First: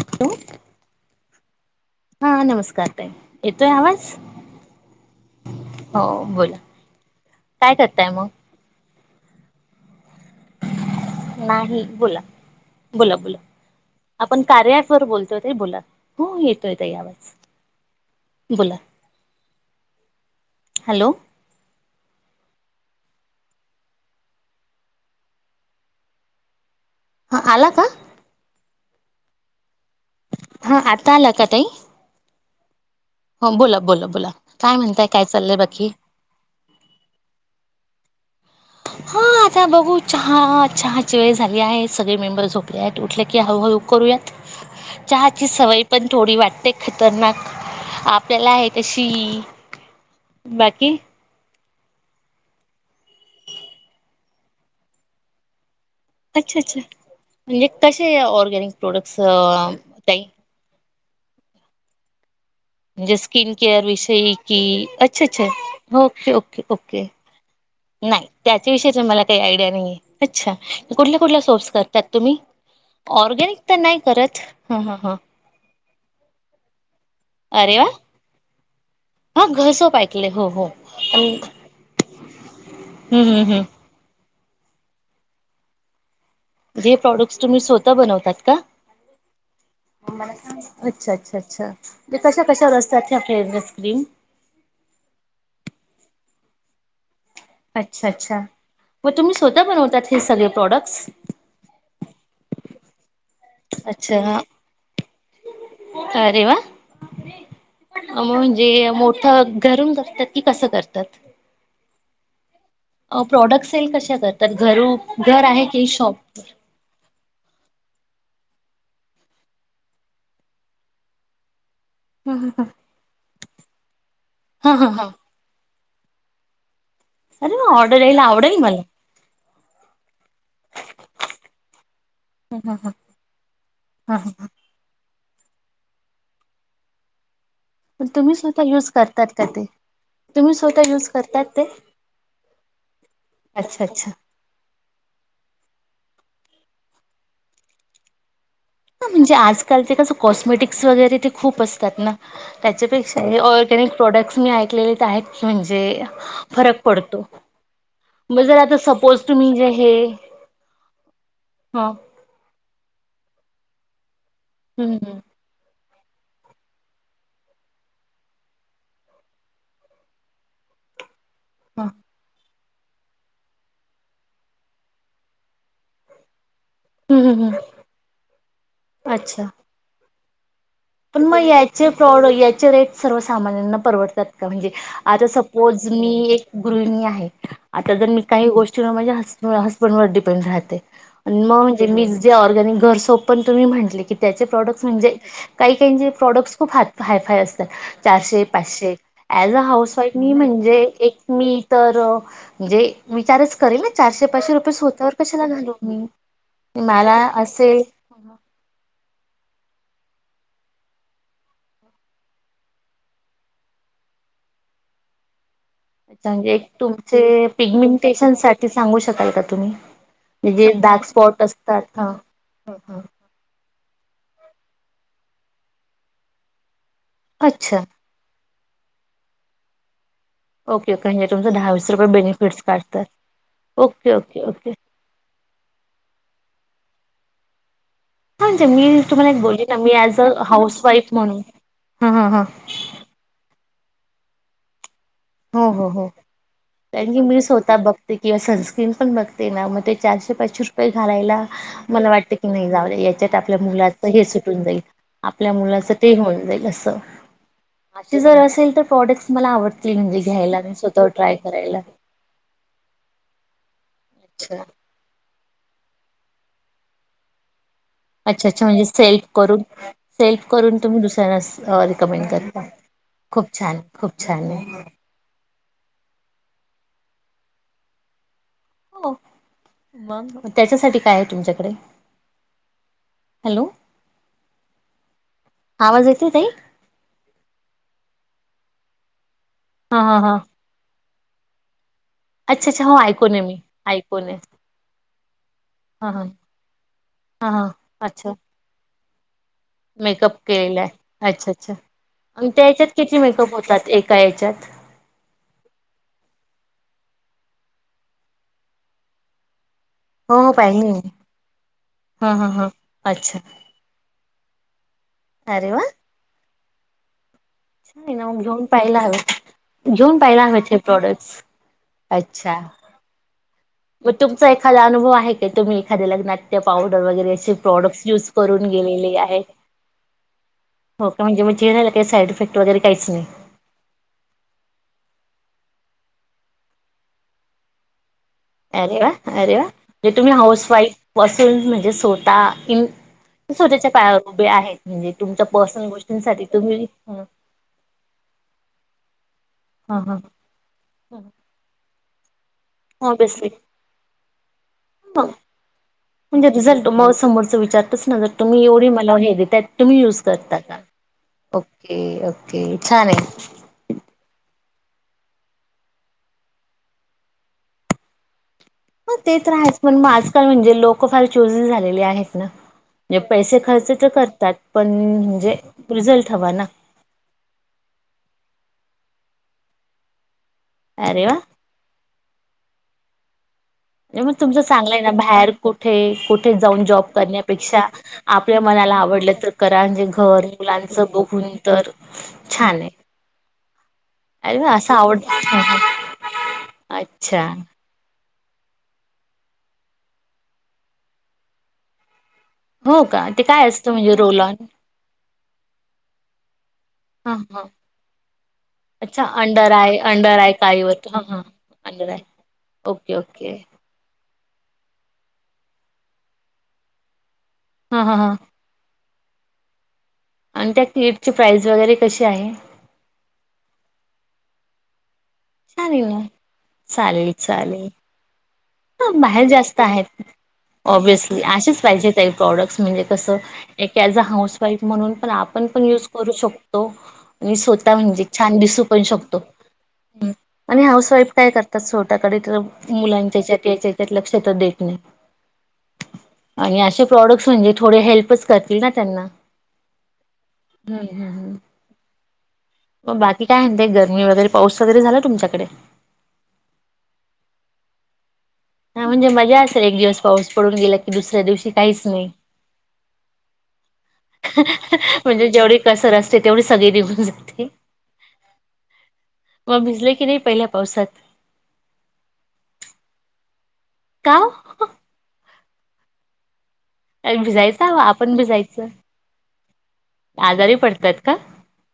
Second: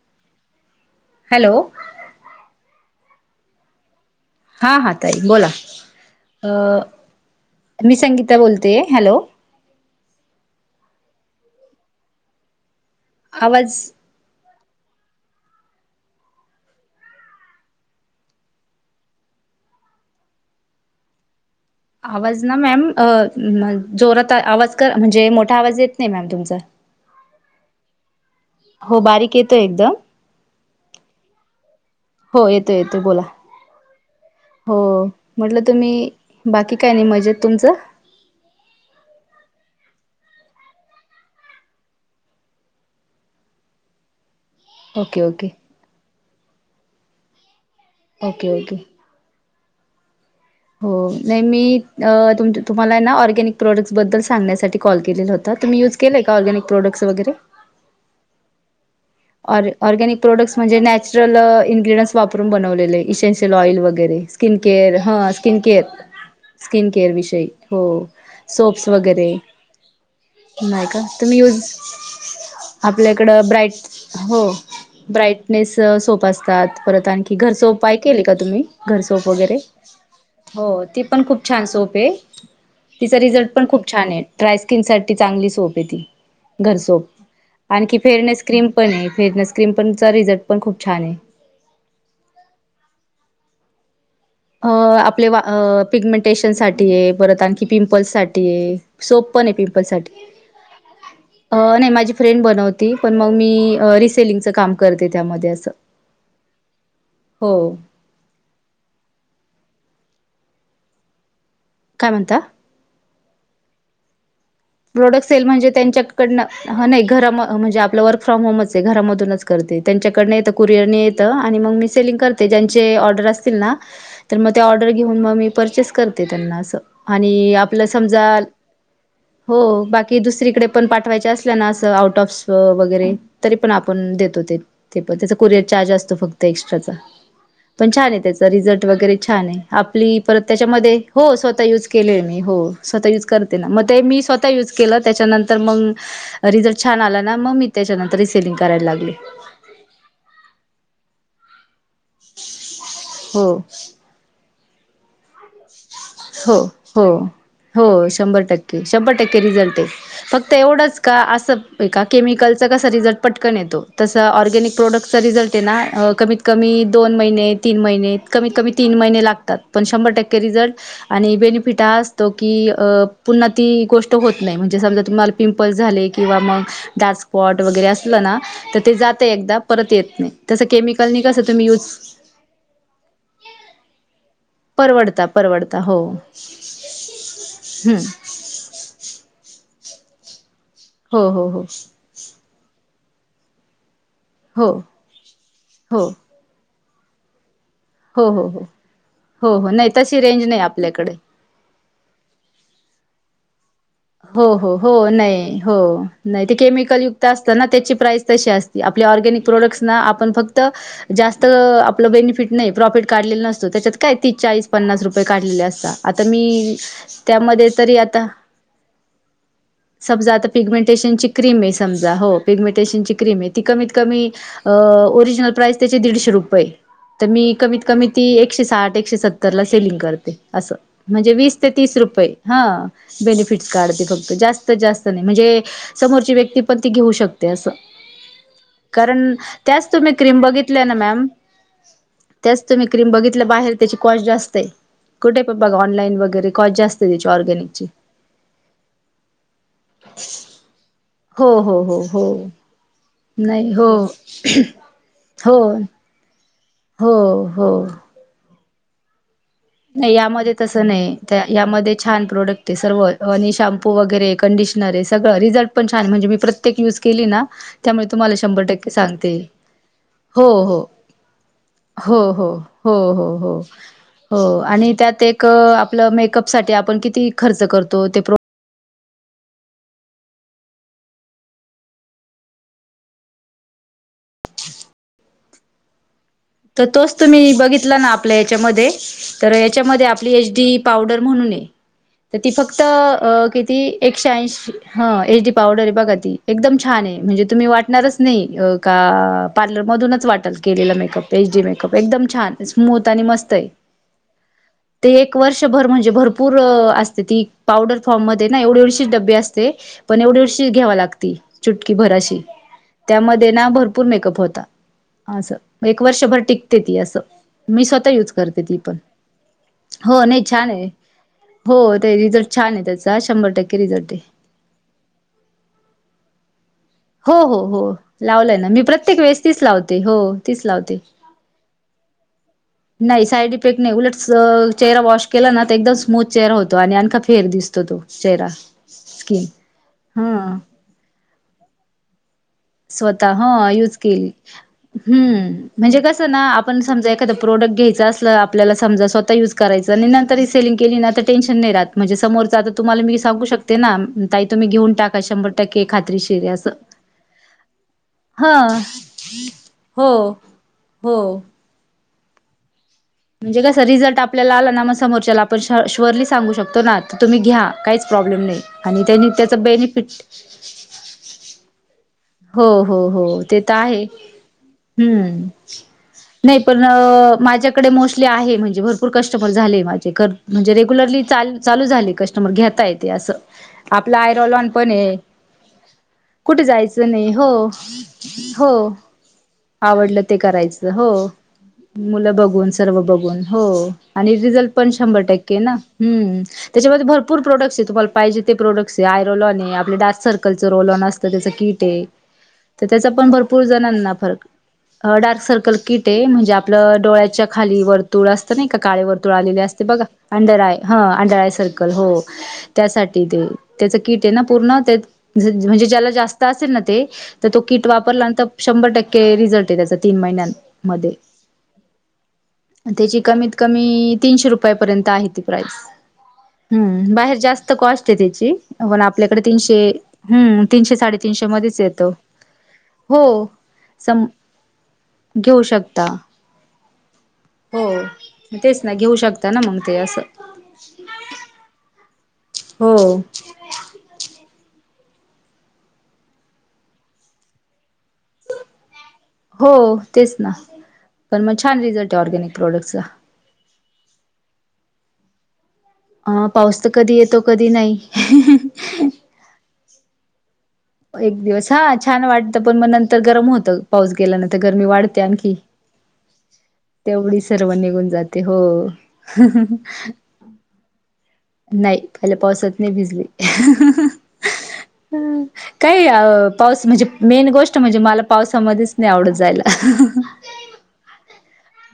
[unintelligible] Hello हा नमस्कार ताई येतोय आवाज हां हां ताई बोला हो बोला काय मी करताय संगीता मग बोलते आहे हॅलो नाही बोला बोला बोला आवाज आपण कार्यासर बोलतोयत बोला हो येतोयेत आवाज बोला हॅलो आवाज ना मॅम अ जोरात आवाज कर म्हणजे मोठा आवाज येत नाही मॅम तुमचा हा आला का हो बारीक येतोय एकदम हा आता आला का ताई हो येतो येतो बोला हो बोला बोला बोला काय हो म्हणताय काय चाललंय म्हटलं बाकी तुम्ही बाकी काय नाही मजेत तुमचं हो आता बघू चहा चहा ची वेळ झाली आहे सगळे मेंबर झोपले आहेत उठले की हळूहळू करूया [inaudible] चहा ची ओके सवय पण थोडी वाटते खतरनाक. आपल्याला ओके आहे ओके तशी ती हो. नाही मी तुम तुम्हाला ना ऑर्गॅनिक प्रॉडक्ट्सबद्दल सांगण्यासाठी कॉल केलेला होता. तुम्ही यूज केलं का, अच्छा ऑगॅनिक अच्छा प्रॉडक्ट्स वैगेरे? म्हणजे कसे ऑरगॅनिक प्रोडक्ट्स ऑर ऑर्गॅनिक ताई? प्रोडक्ट्स म्हणजे नॅचरल इनग्रीडयनट्स वापरून बनवलेत. म्हणजे स्किन इसेन्शियल ऑईल केअर वैगेरे, विषयी स्किन कि केअर अच्छा ह अच्छा skin care okay okay skin okay. Care विषयी. हो, नाही सोप्स त्याच्याविषयी तर मला वगैरे. काही आयडिया नाहीये अच्छा नाही का, कुठल्या तुम्ही कुठल्या यूज सोप्स करतात तुम्ही? आपल्याकड ऑर्गॅनिक ब्राईट तर नाही करत हो ह ह ह ब्राईटनेस सोप असतात. परत आणखी की घर अरे वा सोपाय केले का तुम्ही, घरसोफ हा वगैरे? घर सोप ऐकले हो ती पण आणि खूप छान सोप आहे, तिचा हम्म रिझल्ट हम्म पण खूप हम्म छान आहे. ड्रायस्किन साठी चांगली सोप आहे ती, जे घरसोप. प्रॉडक्ट्स तुम्ही स्वतः आणखी बनवतात फेअरनेस का? क्रीम पण आहे, फेरनस क्रीम पणचा रिझल्ट पण खूप छान अच्छा आहे. अच्छा अच्छा. ते कशा कशावर असतात, ह्या फेयरनेस क्रीम? अ आपले पिगमेंटेशनसाठी आहे, परत आणखी की अच्छा अच्छा पिंपल्ससाठी आहे, मग तुम्ही सोपपण आहे स्वतः बनवतात हे पिंपल्ससाठी. सगळे प्रॉडक्ट्स? अ नाही माझी फ्रेंड बनवती. पण मग मी अच्छा रिसेलिंगच काम करते त्यामध्ये असं. अरे वाह. हो. म्हणजे मोठं घरून करतात, की कसं करतात? काय म्हणता? प्रॉडक्ट सेल कशा करता, घरून प्रोडक्ट सेल घर आहे म्हणजे की त्यांच्याकडनं शॉप? ह नाही घरा म्हणजे आपलं वर्क फ्रॉम होमच आहे. घरामधूनच करते त्यांच्याकडन येतं ते कुरिअरने येतं आणि मग मी सेलिंग करते. ज्यांचे ऑर्डर असतील ना, तर मग ते हा हा ऑर्डर हा घेऊन मग मी परचेस करते त्यांना असं. आणि अरे वा आपलं ऑर्डर यायला समजा आवडेल मला हो बाकी दुसरीकडेपण पाठवायचे असल्या ना असं आउट ऑफ वगैरे तरीपण आपण हा हा. देतो ते, ते पण त्याचा कुरियर चार्ज असतो फक्त एक्स्ट्राचा. पण छान आहे, तुम्ही त्याच स्वतः रिझल्ट युज वगैरे करतात का छान आहे. ते आपली परत तुम्ही स्वतः त्याच्यामध्ये युज हो करतात स्वतः ते यूज केलेय मी हो. स्वतः युज करते ना. अच्छा मग ते अच्छा मी स्वतः युज केलं, त्याच्यानंतर मग रिझल्ट छान आला ना मग मी त्याच्यानंतर रिसेलिंग करायला हा लागली. म्हणजे आजकाल ते कसं कॉस्मेटिक्स वगैरे ते खूप असतात ना, त्याच्यापेक्षा हे हो ऑरगॅनिक प्रॉडक्ट्स मी ऐकलेले तर आहेत, म्हणजे हो फरक हो पडतो. हो शंभर मग जर आता टक्के, शंभर सपोज टक्के तुम्ही जे रिझल्ट आहे. हे फक्त एवढंच का असं ह का केमिकलचा कसा रिझल्ट पटकन येतो, तस ऑर्गॅनिक हम्म हम्म प्रोडक्टचा रिझल्ट आहे ना कमीत कमी दोन महिने, तीन महिने कमी कमी तीन महिने लागतात. पण शंभर टक्के रिझल्ट आणि बेनिफिट हा असतो की अ पुन्हा ती गोष्ट होत नाही, म्हणजे समजा तुम्हाला पिंपल्स झाले किंवा मग डार्क हम्म हम्म हम्म. स्पॉट वगैरे असलं ना, तर ते जातंय अच्छा एकदा परत येत नाही. तस केमिकल पण मग याचे प्रॉड याचे रेट सर्व सामान्यांना परवडतात का, म्हणजे परवडता आता परवडता सपोज हो मी एक गृहिणी आहे, आता हम्म. जर मी काही गोष्टींना माझ्या हजबंड हसबंड वर डिपेंड राहते हो हो आणि हो मग जे मी जे ऑर्गॅनिक घर सोप पण तुम्ही म्हटले, की त्याचे हो प्रॉडक्ट्स म्हणजे काही हो काहींचे प्रॉडक्ट्स खूप हा हाय फाय असतात. हो हो चारशे, हो पाचशे ॲज हो अ हो नाही हाऊस वाईफ तशी मी रेंज नाही म्हणजे आपल्याकडे एक मी तर म्हणजे विचारच करेन हो हो हो, नाही. हो नाही ते मला केमिकलयुक्त असत ना, असेल त्याची प्राईज तशी असते. आपल्या ऑरगॅनिक प्रोडक्ट्सना आपण फक्त जास्त आपलं बेनिफिट नाही, प्रॉफिट काढलेलं नसतो. त्याच्यात काय तीस, चाळीस, पन्नास रुपये काढलेले असतात. आता अच्छा मी, म्हणजे त्यामध्ये तरी आता, ते सांगू शकाल का तुम्ही? समजा आता म्हणजे जे डार्क पिगमेंटेशनची स्पॉट क्रीमे असतात हा समजा, हो पिगमेंटेशनची क्रीमे, ती कमीत कमी ओरिजनल प्राइस त्याचे दीडशे रुपयेय, त मी अच्छा कमीत कमी, ती एकशे साठ, एकशे सत्तर ला सेलिंग करते. असं ओके ओके म्हणजे तुमचं वीस ते, दहा तीस रुपये, हा, बेनिफिट्स काढतात. बेनिफिट काढते ओके फक्त ओके जास्त ओके जास्त नाही, म्हणजे समोरची व्यक्ती पण ती घेऊ शकते अस. म्हजे मी तुम्हाला एक बोलली ना, मी तुम्ही ऑज क्रीम बघितल्या हाऊस ना वाईफ मॅम म्हणून, ह ह ह. तुम्ही क्रीम बघितलं, बाहेर त्याची कॉस्ट जास्तये. कुठे पण हो बघा, हो हो ऑनलाईन वगैरे, कॉस्ट जास्तये त्याची, ऑर्गनिकची. ते किंवा सनस्क्रीन पण बघते ना, मग ते चारशे पाचशे रुपये घालायला, हो हो हो मला हो वाटत की नाही जाऊद्मा, याच्यात आपल्या नाही हो मुलाच हे सुटून जाईल, आपल्या हो मुलाच ते होऊन जाईल अस. हो हो. जर असेल तर प्रॉडक्ट्स मला आव नाही यामध्ये तस नाही, यामध्ये छान प्रोडक्टे सर्व, आणि शॅम्पू वगैरे अच्छा कंडिशनरे. सगळं रिझल्ट पण छाने, म्हणजे मी प्रत्येक युज केली ना, त्यामुळे तुम्हाला अच्छा शंभर अच्छा म्हणजे टक्के सेल्फ सांगते, करून हो, सेल्फ करून हो, तुम्ही दुसऱ्यांना हो, रिकमेंड हो. करता. हो, हो, खूप हो. छान खूप छान हो आहे. आणि त्यात एक आपलं, मेकअप साठी आपण किती खर्च करतो, ते प्रो हो, मग, त्याच्यासाठी काये तुमच्याकडे? हॅलो आवाज येतोय ताई. तर तोच, तुम्ही बघितला ना आपल्या याच्यामध्ये, तर हा याच्यामध्ये हा आपली हा एच डी पावडर म्हणूने, त ती अच्छा फक्त अच्छा हो ऐकून आहे मी किती ऐकून आहे एकशेऐंशी ह एच डी पावडरे हा बघा हा ती, एकदम छाने, म्हणजे हा तुम्ही हा वाटणारच अच्छा नाही का पार्लरमधूनच मेकअप वाटल, केलेला केलेलं आहे मेकअप. एच अच्छा डी अच्छा मेकअप, एकदम आणि छान, त्या याच्यात स्मूथ किती आणि मेकअप मस्तय. होतात एका याच्यात ते एक वर्षभर म्हणजे भरपूर असते, ती पावडर फॉर्म मध्ये ना एवढे एवढे डबे असते, पण हो हो एवढीवशी पाहिले घ्यावा मी लागती, चुटकी भर हा अशी, हा हा अच्छा त्यामध्ये ना भरपूर मेकअप होता. अरे वा असं एक वर्षभर टिकते ती असं, मी छान स्वतः आहे यूज ना मग करते घेऊन ती पण. पाहायला हवे घेऊन हो नाही पाहायला हवेत हे छाने, प्रोडक्ट्स. हो ते रिझल्ट अच्छा. छाने त्याचा, शंभर टक्क मग तुमचा एखादा अनुभव आहे काय? तुम्ही एखाद्या लग्नात त्या पावडर हो वगैरेचे हो हो प्रॉडक्ट युज लावलाय करून ना मी गेलेले प्रत्येक आहे. वेळेस तीच लावते हो तीच लावते. म्हणजे म चेहर्याला काही साड इफेक्ट वगैरे काहीच नाही. ईफेक्ट नाही, उलट चेहरा वॉश केला ना, त एकदम स्मूथ चेहरा होतो, आणि आणखा फेर दिसतो तो. चेहरा. अरे वा, स्किन अरे वा, म्हणजे तुम्ही हा हाऊस वाईफ असून, म्हणजे स्वतः इन स्वतः ह स्वतःच्या युज पायावर केली, उभे आहेत म्हणजे हम्म, तुमच्या पर्सनल म्हणजे कसं ना गोष्टींसाठी आपण तुम्ही समजा एखादं हा प्रोडक्ट घ्यायचा असलं, आपल्याला समजा स्वतः युज करायचं आणि हा नंतरही सेलीग केली ना, तर टेन्शन नाही राहत, म्हणजे समोर आता तुम्हाला मी सांगू ऑब्विसली शक ते ना, ताई तुम्ही घेऊन टाका, मग शंभर टक्के खात्रीशी रिझल्ट म, समोरं विचार ताचना ज तुम्ही हा एवढी मला हे देतायेत, तुम्ही हो युज करता का? हो ओके ओके छाने. म्हणजे क रिझल्ट आपल्याला आला ना, म समोरच्याला आपण श्युअरली सांगू शकतो ना, त तुम्ही घ्या काहीच प्रॉब्लेम नाही. आणि ह त्यांनी ते तर त्याचा आहेच, पण मग बेनिफिट आजकाल म्हणजे लोक फार चूजि झालेले आहेत. हो हो म्हणे हो पैसे ते खर्च आहे तर करतात, पण हम्म म्हणजे, रिझल्ट हवा नाही ना. पण माझ्याकडे मोस्टली आहे, म्हणजे भरपूर कस्टमर झाले माझे, म्हणजे रेग्युलरली अरे वा. चाल चालू झाली कस्टमर घेता येते असं आपलं मग तुमच आयरॉलॉन पण चांगलंय ना आहे बाहेर कुठे कुठे जाऊन जॉब जायचं नाही हो करण्यापेक्षा आपल्या हो मनाला आवडलं तर करा म्हजे आवडलं ते घर करायचं मुलांच हो बघून तर मुलं बघून छान आहे. सर्व बघून हो आणि अरे रिझल्ट वा पण असं आवड शंभर टक्के हां, ना हां. हम् त्याच्यामध्ये भरपूर अच्छा प्रोडक्ट तुम्हाला पाहिजे ते प्रोडक्ट आय रलॉन आहे आपले डार्क सर्कलच रोललॉन असतं त्याचं कीट आहे तर हो त्याचा का पण ते भरपूर काय असतं जणांना म्हणजे रोल फरक ऑन डार्क सर्कल किट आहे म्हणजे आपलं हा डोळ्याच्या हा खाली वर्तुळ असतं नाही काळेवर अच्छा तुळ आले अंडर असते आय बघा अंडर आय अंडरय ह काळीवर हा हा अंडरय सर्कल अंडर आय हो ओके त्यासाठी ते ओके त्याचं कीट आहे ना पूर्ण म्हणजे ज्याला जास्त असेल ना ते तर तो कीट हा हा हा वापरलानंतर शंभर टक्के रिझल्ट आहे त्याचा तीन महिन्यात आणि त्या किटची प्राईज वगैरे कशी आहे त्याची कमीत कमी तीनशे रुपयापर्यंत आहे त छान आहे ना. ा्म चालेल बाहेर जास्त चालेल. कॉस्ट आहे त्याची प हा आपल्याकडे बाहेर जास्त तीनशे आहेत हम्म तीनशे साडे ऑब्विसली असेच पाहिजे काही प्रॉडक्ट्स म्हणजे कसं हो एक ज अ सम हाऊस वाईफ म्हणून पण घेऊ आपण पण शकता युज करू शकतो मी हो स्वतः म्हणजे छान तेच दिसू ना पण घेऊ शकतो शकता ना मग ते असं आणि हाऊस वाईफ काय करतात छोट्याकडे तर हो मुलांच्याच्यात याच्याच्यात लक्ष तर देखणे आणि असे प्रॉडक्ट्स म्हणजे थोडे हेल्पच करतील ना त्यांना हो तेच ना हम्म हम्म पण मग छान रिझल्ट आहे ऑर्गॅनिक प्रॉडक्टचा की काय ते गरमी वगैरे पाऊस वगैरे झाला तुमच्याकडे अ पाऊस तर कधी येतो कधी नाही हा म्हणजे मजाेल एक दिवस पाऊस पडून गेला की एक दुसऱ्या दिवशी दिवस हा काहीच छान नाही. वाटतं पण मग नंतर गरम होतं पाऊस गेल्यानंतर गरमी वाढते आणखी. सर असते तेवढी सगळी निघून तेवढी जाते सर्व निघून जाते हो मग भिजले की नाही पहिल्या. पावसात. नाही पहिल्या पावसात नाही भिजली. का. ह काही अ पाऊस म्हणजे मेन गोष्ट भिजायचा म्हणजे हवा मला आपण भिजायचं. पावसामध्येच नाही आवडत जायला आजारी पडतात का?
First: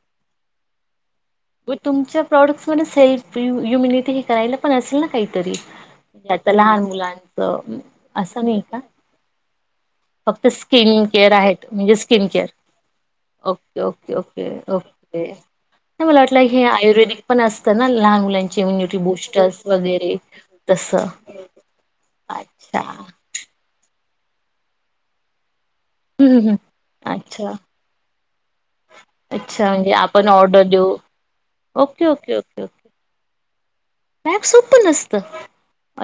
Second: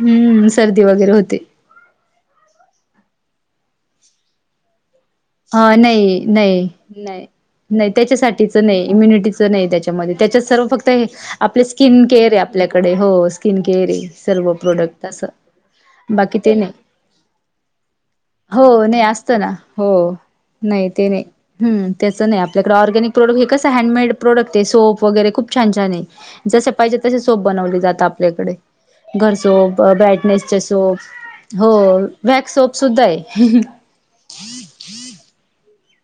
हम्म सर्दी वगैरे होते. मग तुमच्या प्रॉडक्ट्स मध्ये सेल्फ युमिनिटी हे करायला पण असेल ना काही. ह नाही नाही नाही नाही असं त्याच्यासाठीच का? नाही इम्युनिटी. त्या त्याच्यात सर्व फक्त स्किन केअर आप आहेत म्हणजे स्किन केअर आहे आपल्याकडे हो. Skin okay care okay okay सलव प्रॉडक्ट तसं. ओके. मला वाटलं हे आयुर्वेदिक पण असतं ना लहान मुलांची हो इम्युनिटी नाही असतं ना बुस्टर्स हो वगैरे. नाही तसं ते नाही त्याच नाही आपल्याकडे अच्छा ऑरगॅनिक. प्रोडक् हे कं हँडमेड प्रोडक्ट सोप वगैरे खूप छान छान आहे. हम्म हम्म जस पाहिजे तसे सोप अच्छा. बनवली जात आपल्याकडे. घर अच्छा सोप म्हणजे आपण बॅटनेसचे ऑर्डर देऊ सोप. हो ओके वॅक्स सोप सुद्धा आहे. बॅग सोप नसत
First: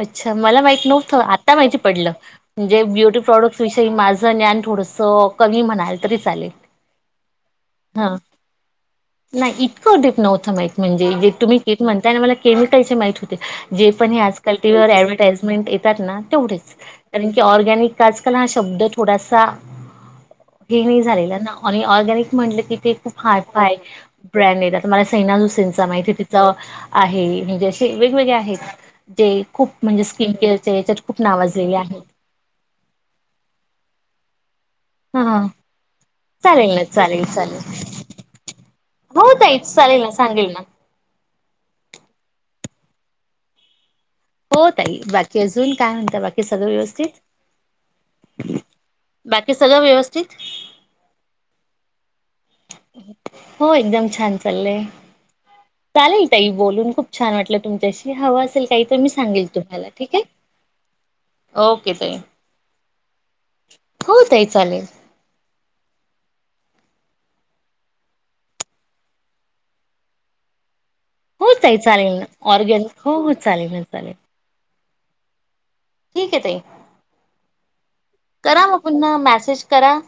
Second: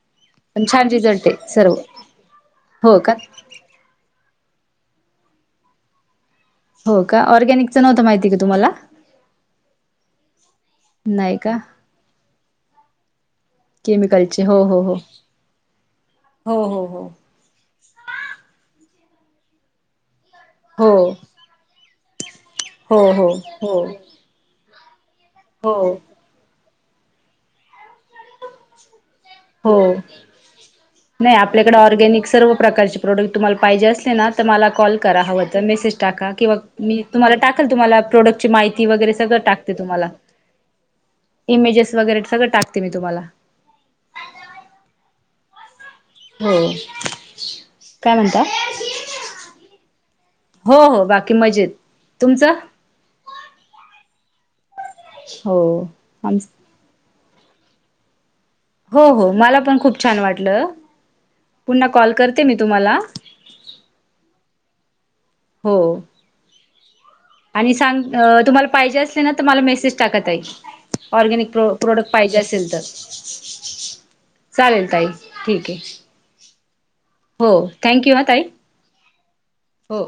अच्छा मला पण माहित छान नव्हत रिझल्ट आहे आता सर्व माहिती पडलं म्हणजे हो का ब्युटी प्रॉडक्ट त्याविषयी माझं ज्ञान थोडसं कमी म्हणाल तरी चालेल हो का ऑर्गॅनिकचं नव्हतं हा माहिती का तुम्हाला नाही इतकं ेप नव्हतं माह म्हणे नाही तुम्ही का किटणताय म केम मा जे पण केमिकलचे हो हो हो आजलीव्हटामें येतात ना तेवेच हो हो ी ऑर्गॅनिक आजकाल हा शब्द थोडासा हे हो नाही झालेला ना आणि ऑर्गॅनिक म्हटलं किथ खूप हो हो हायफा हो आहे. फ्रँड येत आता मला सैना जुसेनचा हो माहिती तिचं आहे. वेगवेगळे आहेत जे खूप हो. म्हणजे स्किन केअर याच्यात खूप नाही नावाजलेले आपल्याकडे आहेत. ऑर्गॅनिक सर्व प्रकारचे प्रोडक्ट तुम्हाला पाहिजे असले ना तर मला कॉल. हा हा. करावत मेसेज टाका किं चालेल ना मी चालेल तुम्हाला चालेल टाकाल तुम्हाला प्रोडक्ट. माहिती वगैरे हो सगळं ताई टाकते चालेल तुम्हाला ना सांगेल ना. इमेजेस वगैरे सगळं टाकते मी तुम्हाला. हो तई बाकी अजून काय म्हणत बाकी हो सगळं व्यवस्थित. काय म्हणता बाकी सगळं व्यवस्थित. हो हो बाकी मजेत तुमचं हो एकदम छान चाललय हो चालेल आम तई बोलून खूप. छान वाटलं तुमच्याशी हवा असेल. हो मी हो सांग मला पण तुम्हाला खूप ठीक छान वाटलं पुन्हा कॉल ओके. करते मी तुम्हाला हो ताई चालेल. हो. आणि सांग तुम्हाला पाहिजे असले ना तर मला मेसेज काका ताई. ऑरगॅनिक हो ताई प्रॉडक्ट चालेल ना पाहिजे असेल तर. ऑर्गॅनिक हो हो चालेल ना चालेल चालेल ताई ठीक आहे. ठीक आहे ताई हो थँक यू ह तई करा मग पुन्हा मॅसेज करा हो.